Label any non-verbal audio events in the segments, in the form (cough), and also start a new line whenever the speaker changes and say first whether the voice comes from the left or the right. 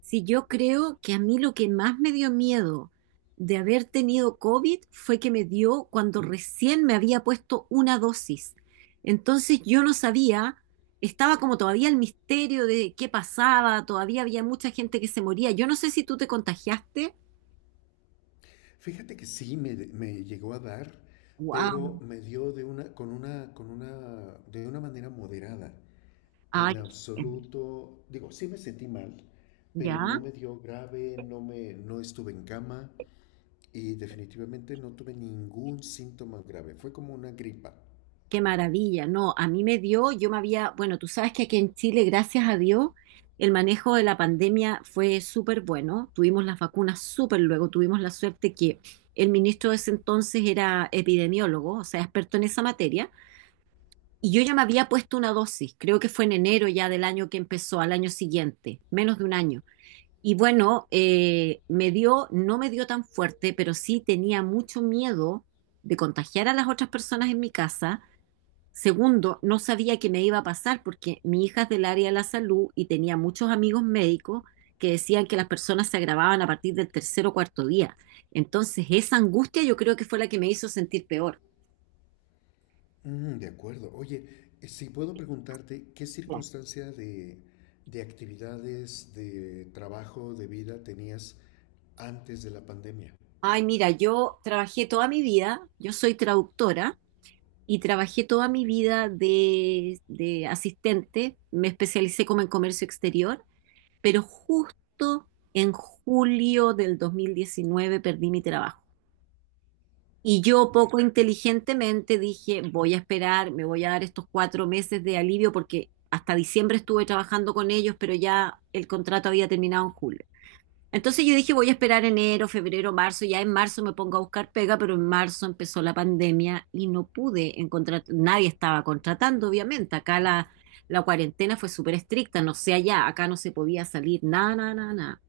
right: Si yo creo que a mí lo que más me dio miedo de haber tenido COVID fue que me dio cuando recién me había puesto una dosis. Entonces yo no sabía, estaba como todavía el misterio de qué pasaba, todavía había mucha gente que se moría. Yo no sé si tú te contagiaste.
left: Fíjate que sí me llegó a dar, pero
right: Wow.
left: me dio de una, con una, con una, de una manera moderada.
right: Ay,
left: En absoluto, digo, sí me sentí mal, pero no
right: ya.
left: me dio grave, no estuve en cama y definitivamente no tuve ningún síntoma grave. Fue como una gripa.
right: Qué maravilla, no, a mí me dio, bueno, tú sabes que aquí en Chile, gracias a Dios, el manejo de la pandemia fue súper bueno, tuvimos las vacunas súper luego, tuvimos la suerte que el ministro de ese entonces era epidemiólogo, o sea, experto en esa materia, y yo ya me había puesto una dosis, creo que fue en enero ya del año que empezó, al año siguiente, menos de un año. Y bueno, me dio, no me dio tan fuerte, pero sí tenía mucho miedo de contagiar a las otras personas en mi casa. Segundo, no sabía qué me iba a pasar porque mi hija es del área de la salud y tenía muchos amigos médicos que decían que las personas se agravaban a partir del tercer o cuarto día. Entonces, esa angustia yo creo que fue la que me hizo sentir peor.
left: Mm, de acuerdo. Oye, si puedo preguntarte, ¿qué
right: Claro.
left: circunstancia de actividades, de trabajo, de vida tenías antes de la pandemia?
right: Ay, mira, yo trabajé toda mi vida, yo soy traductora y trabajé toda mi vida de asistente, me especialicé como en comercio exterior, pero justo en julio del 2019 perdí mi trabajo. Y yo poco inteligentemente dije, voy a esperar, me voy a dar estos 4 meses de alivio porque hasta diciembre estuve trabajando con ellos, pero ya el contrato había terminado en julio. Entonces yo dije, voy a esperar enero, febrero, marzo, ya en marzo me pongo a buscar pega, pero en marzo empezó la pandemia y no pude encontrar, nadie estaba contratando, obviamente. Acá la cuarentena fue súper estricta, no sé allá, acá no se podía salir, nada, nada, nada.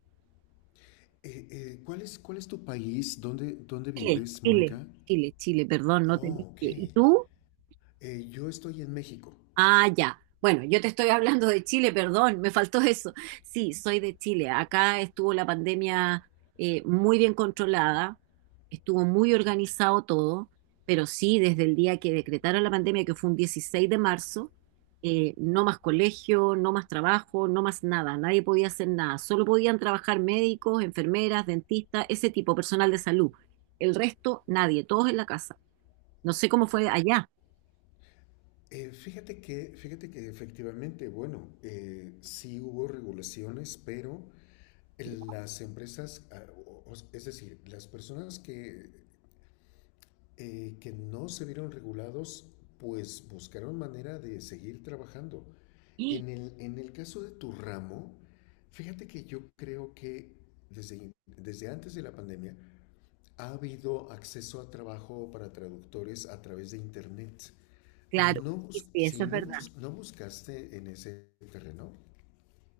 left: ¿Cuál es tu país? ¿Dónde
right: Chile,
left: vives,
right: Chile.
left: Mónica?
right: Chile, Chile, perdón, no te dije.
left: Oh, ok.
right: ¿Y tú?
left: Yo estoy en México.
right: Ah, ya. Bueno, yo te estoy hablando de Chile, perdón, me faltó eso. Sí, soy de Chile. Acá estuvo la pandemia muy bien controlada, estuvo muy organizado todo, pero sí, desde el día que decretaron la pandemia, que fue un 16 de marzo, no más colegio, no más trabajo, no más nada, nadie podía hacer nada. Solo podían trabajar médicos, enfermeras, dentistas, ese tipo, personal de salud. El resto, nadie, todos en la casa. No sé cómo fue allá.
left: Fíjate que efectivamente, bueno, sí hubo regulaciones, pero las empresas, es decir, las personas que no se vieron regulados, pues buscaron manera de seguir trabajando.
right: (gasps) ¡Ah!
left: En el caso de tu ramo, fíjate que yo creo que desde antes de la pandemia, ha habido acceso a trabajo para traductores a través de Internet.
right: Claro,
left: No,
right: sí, sí, eso
left: si
right: es
left: no,
right: verdad.
left: no buscaste en ese terreno.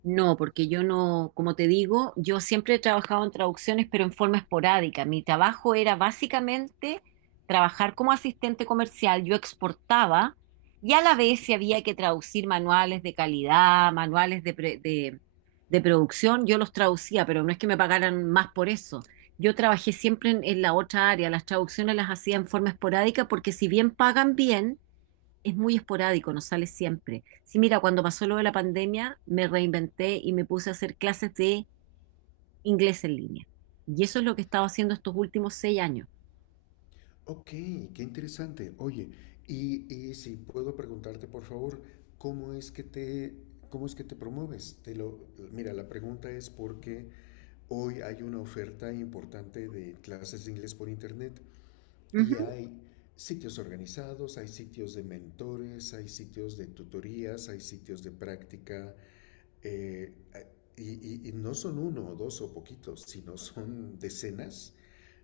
right: No, porque yo no, como te digo, yo siempre he trabajado en traducciones, pero en forma esporádica. Mi trabajo era básicamente trabajar como asistente comercial. Yo exportaba y a la vez si había que traducir manuales de calidad, manuales de producción, yo los traducía, pero no es que me pagaran más por eso. Yo trabajé siempre en la otra área. Las traducciones las hacía en forma esporádica porque si bien pagan bien, es muy esporádico, no sale siempre. Sí, mira, cuando pasó lo de la pandemia, me reinventé y me puse a hacer clases de inglés en línea. Y eso es lo que he estado haciendo estos últimos 6 años.
left: Ok, qué interesante. Oye, y si puedo preguntarte, por favor, ¿cómo es que te, cómo es que te promueves? Mira, la pregunta es porque hoy hay una oferta importante de clases de inglés por internet, y
right: Ujú.
left: hay sitios organizados, hay sitios de mentores, hay sitios de tutorías, hay sitios de práctica, eh, y no son uno o dos o poquitos, sino son decenas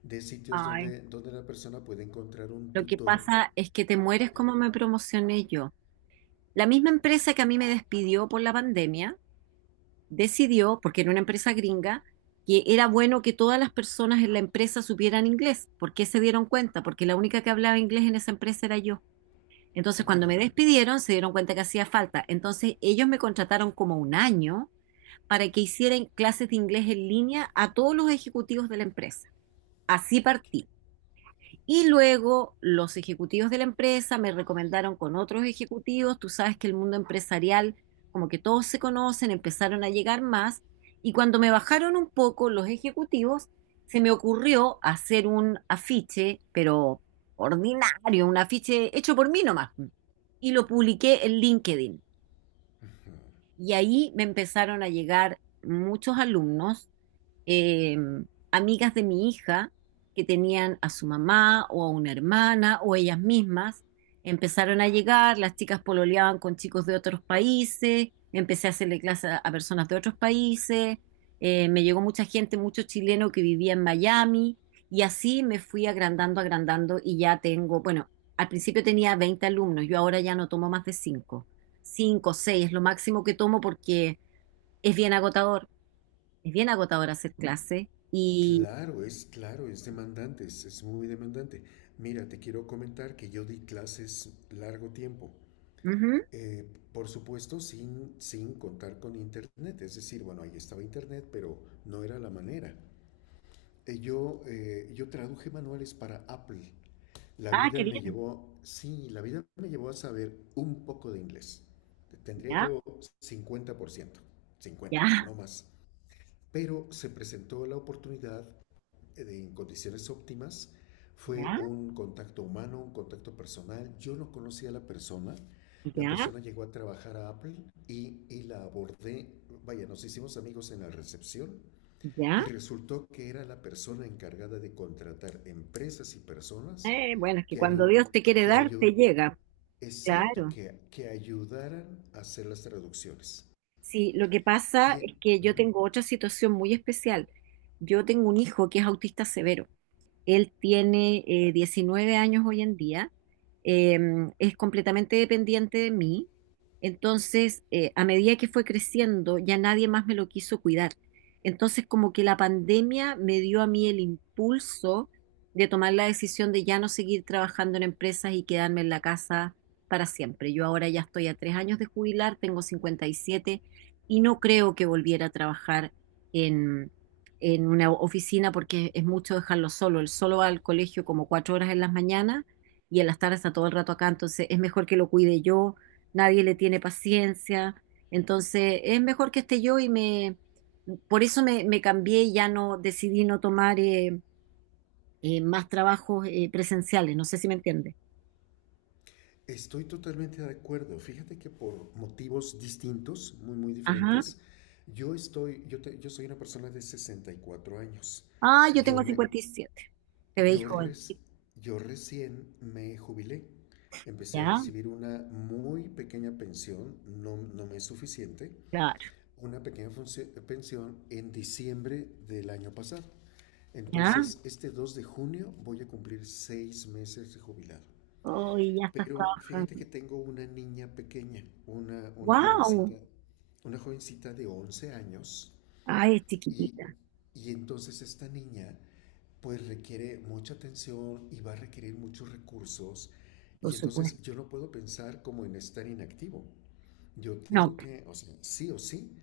left: de sitios
right: Ay,
left: donde, donde la persona puede encontrar un
right: lo que
left: tutor.
right: pasa es que te mueres como me promocioné yo. La misma empresa que a mí me despidió por la pandemia decidió, porque era una empresa gringa, que era bueno que todas las personas en la empresa supieran inglés. ¿Por qué se dieron cuenta? Porque la única que hablaba inglés en esa empresa era yo. Entonces, cuando me despidieron, se dieron cuenta que hacía falta. Entonces, ellos me contrataron como un año para que hicieran clases de inglés en línea a todos los ejecutivos de la empresa. Así partí. Y luego los ejecutivos de la empresa me recomendaron con otros ejecutivos, tú sabes que el mundo empresarial, como que todos se conocen, empezaron a llegar más, y cuando me bajaron un poco los ejecutivos, se me ocurrió hacer un afiche, pero ordinario, un afiche hecho por mí nomás, y lo publiqué en LinkedIn. Y ahí me empezaron a llegar muchos alumnos, eh, amigas de mi hija que tenían a su mamá o a una hermana o ellas mismas. Empezaron a llegar, las chicas pololeaban con chicos de otros países, empecé a hacerle clases a, personas de otros países, me llegó mucha gente, mucho chileno que vivía en Miami y así me fui agrandando, agrandando y ya tengo, bueno, al principio tenía 20 alumnos, yo ahora ya no tomo más de cinco, 5 6 es lo máximo que tomo porque es bien agotador, es bien agotador hacer clase y...
left: Claro, es demandante, es muy demandante. Mira, te quiero comentar que yo di clases largo tiempo.
right: Ujú.
left: Eh, por supuesto, sin contar con internet. Es decir, bueno, ahí estaba internet, pero no era la manera. Yo traduje manuales para Apple. La
right: Ah,
left: vida
right: qué
left: me
right: bien.
left: llevó, sí, la vida me llevó a saber un poco de inglés. Tendría
right: Ya,
left: yo 50%, 50,
right: ya,
left: no más. Pero se presentó la oportunidad, en condiciones óptimas. Fue
right: ya,
left: un contacto humano, un contacto personal. Yo no conocía a la persona. La
right: ya,
left: persona llegó a trabajar a Apple, y la abordé. Vaya, nos hicimos amigos en la recepción
right: ya.
left: y resultó que era la persona encargada de contratar empresas y personas
right: Bueno, es que
left: que,
right: cuando
left: ayu-
right: Dios te quiere
left: que,
right: dar, te
left: ayu-
right: llega.
left: exacto,
right: Claro.
left: que ayudaran a hacer las traducciones.
right: Sí, lo que
left: Y
right: pasa es que yo tengo otra situación muy especial. Yo tengo un hijo que es autista severo. Él tiene 19 años hoy en día, eh, es completamente dependiente de mí. Entonces, a medida que fue creciendo, ya nadie más me lo quiso cuidar. Entonces, como que la pandemia me dio a mí el impulso de tomar la decisión de ya no seguir trabajando en empresas y quedarme en la casa para siempre. Yo ahora ya estoy a 3 años de jubilar, tengo 57 y siete y no creo que volviera a trabajar en una oficina porque es mucho dejarlo solo. Él solo va al colegio como 4 horas en las mañanas y en las tardes está todo el rato acá, entonces es mejor que lo cuide yo, nadie le tiene paciencia, entonces es mejor que esté yo por eso me cambié y ya no decidí no tomar más trabajos presenciales, no sé si me entiende.
left: estoy totalmente de acuerdo. Fíjate que por motivos distintos, muy, muy
right: Ajá.
left: diferentes, yo estoy, yo, te- yo soy una persona de 64 años.
right: Ah, yo
left: Yo
right: tengo
left: me,
right: 57. Te veis
left: Yo,
right: joven.
left: reci-
right: Sí,
left: yo recién me jubilé. Empecé a
right: ya,
left: recibir una muy pequeña pensión, no, no me es suficiente,
right: claro.
left: una pequeña pensión en diciembre del año pasado.
right: Ya.
left: Entonces, este 2 de junio voy a cumplir 6 meses de jubilado.
right: Hoy ya estás
left: Pero fíjate
right: trabajando.
left: que tengo una niña pequeña, una, una jovencita,
right: ¡Wow!
left: una jovencita de 11 años,
right: Ay, es
left: y,
right: chiquitita.
left: y entonces esta niña pues requiere mucha atención y va a requerir muchos recursos.
right: Por
left: Y
right: supuesto.
left: entonces yo no puedo pensar como en estar inactivo. Yo
right: No.
left: tengo que, o sea, sí o sí,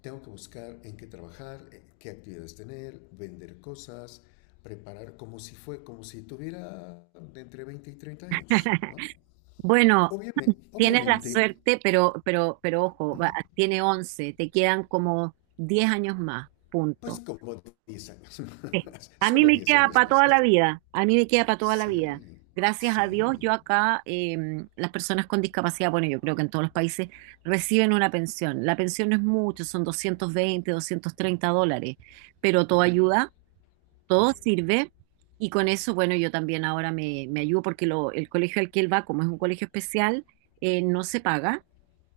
left: tengo que buscar en qué trabajar, qué actividades tener, vender cosas, preparar como si tuviera de entre 20 y 30 años, ¿no?
right: (laughs) Bueno,
left: Obviamente,
right: tienes la
left: obviamente
right: suerte, pero, pero ojo, tiene 11, te quedan como 10 años más,
left: pues
right: punto.
left: como 10 años más, (laughs)
right: A mí
left: solo
right: me
left: 10
right: queda
left: años
right: para
left: más.
right: toda la vida, a mí me queda para toda la vida.
left: Sí,
right: Gracias a Dios,
left: sí,
right: yo acá, las personas con discapacidad, bueno, yo creo que en todos los países reciben una pensión. La pensión no es mucho, son 220, 230 dólares, pero todo ayuda, todo
left: claro.
right: sirve. Y con eso, bueno, yo también ahora me, ayudo porque el colegio al que él va, como es un colegio especial, no se paga.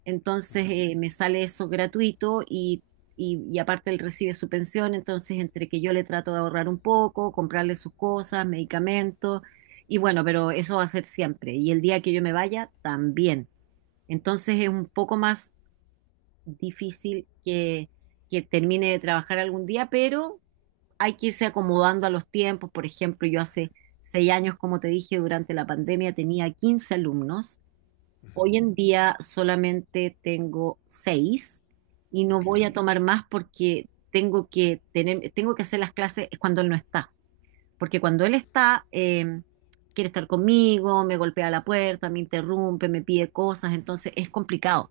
right: Entonces me sale eso gratuito y, y aparte él recibe su pensión. Entonces entre que yo le trato de ahorrar un poco, comprarle sus cosas, medicamentos. Y bueno, pero eso va a ser siempre. Y el día que yo me vaya, también. Entonces es un poco más difícil que termine de trabajar algún día, pero hay que irse acomodando a los tiempos. Por ejemplo, yo hace 6 años, como te dije, durante la pandemia tenía 15 alumnos. Hoy
left: Ujú.
right: en día solamente tengo seis y no
left: Ok.
right: voy a tomar más porque tengo que tener, tengo que hacer las clases cuando él no está. Porque cuando él está, quiere estar conmigo, me golpea la puerta, me interrumpe, me pide cosas, entonces es complicado.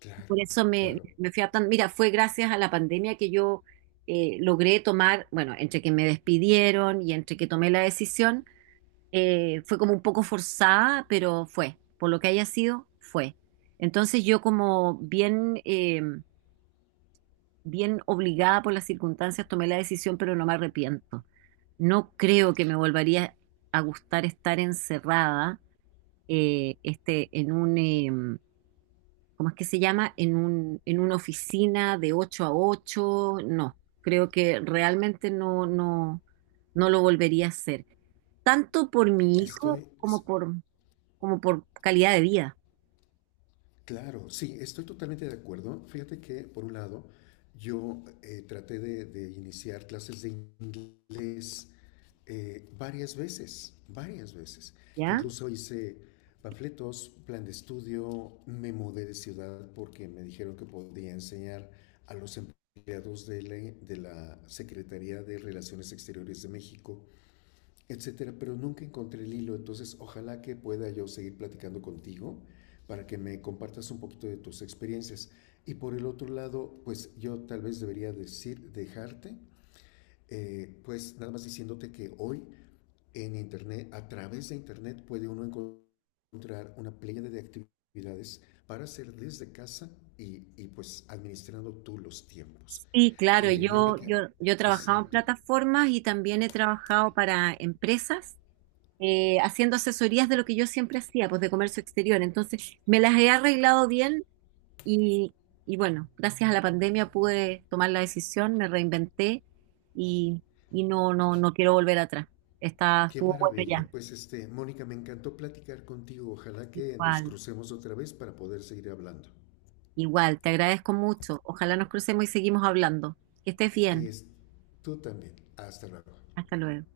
left: Claro,
right: Por eso me,
left: claro.
right: me fui adaptando. Mira, fue gracias a la pandemia que yo logré tomar, bueno, entre que me despidieron y entre que tomé la decisión, fue como un poco forzada, pero fue. Por lo que haya sido, fue. Entonces yo como bien obligada por las circunstancias tomé la decisión, pero no me arrepiento. No creo que me volvería a gustar estar encerrada este, ¿cómo es que se llama? En una oficina de 8 a 8. No, creo que realmente no, no, no lo volvería a hacer, tanto por mi hijo
left: Estoy, es-
right: como por calidad de vida,
left: claro, sí, estoy totalmente de acuerdo. Fíjate que, por un lado, yo traté de iniciar clases de inglés, varias veces, varias veces.
right: ¿ya?
left: Incluso hice panfletos, plan de estudio, me mudé de ciudad porque me dijeron que podía enseñar a los empleados de la Secretaría de Relaciones Exteriores de México, etcétera, pero nunca encontré el hilo. Entonces, ojalá que pueda yo seguir platicando contigo para que me compartas un poquito de tus experiencias. Y por el otro lado, pues yo tal vez debería decir, dejarte, pues nada más diciéndote que hoy en Internet, a través de Internet, puede uno encontrar una playa de actividades para hacer desde casa, y pues administrando tú los tiempos.
right: Sí, claro, yo,
left: Mónica,
right: yo, yo he trabajado en
left: exacto.
right: plataformas y también he trabajado para empresas. Haciendo asesorías de lo que yo siempre hacía, pues de comercio exterior. Entonces, me las he arreglado bien. Y, y bueno, gracias a la pandemia pude tomar la decisión, me reinventé y, y no, no, no quiero volver atrás. Está,
left: Qué
right: estuvo bueno
left: maravilla.
right: ya.
left: Pues este, Mónica, me encantó platicar contigo. Ojalá que nos
right: Igual,
left: crucemos otra vez para poder seguir hablando.
right: igual, te agradezco mucho. Ojalá nos crucemos y seguimos hablando. Que estés
left: Que
right: bien.
left: es tú también. Hasta luego.
right: Hasta luego.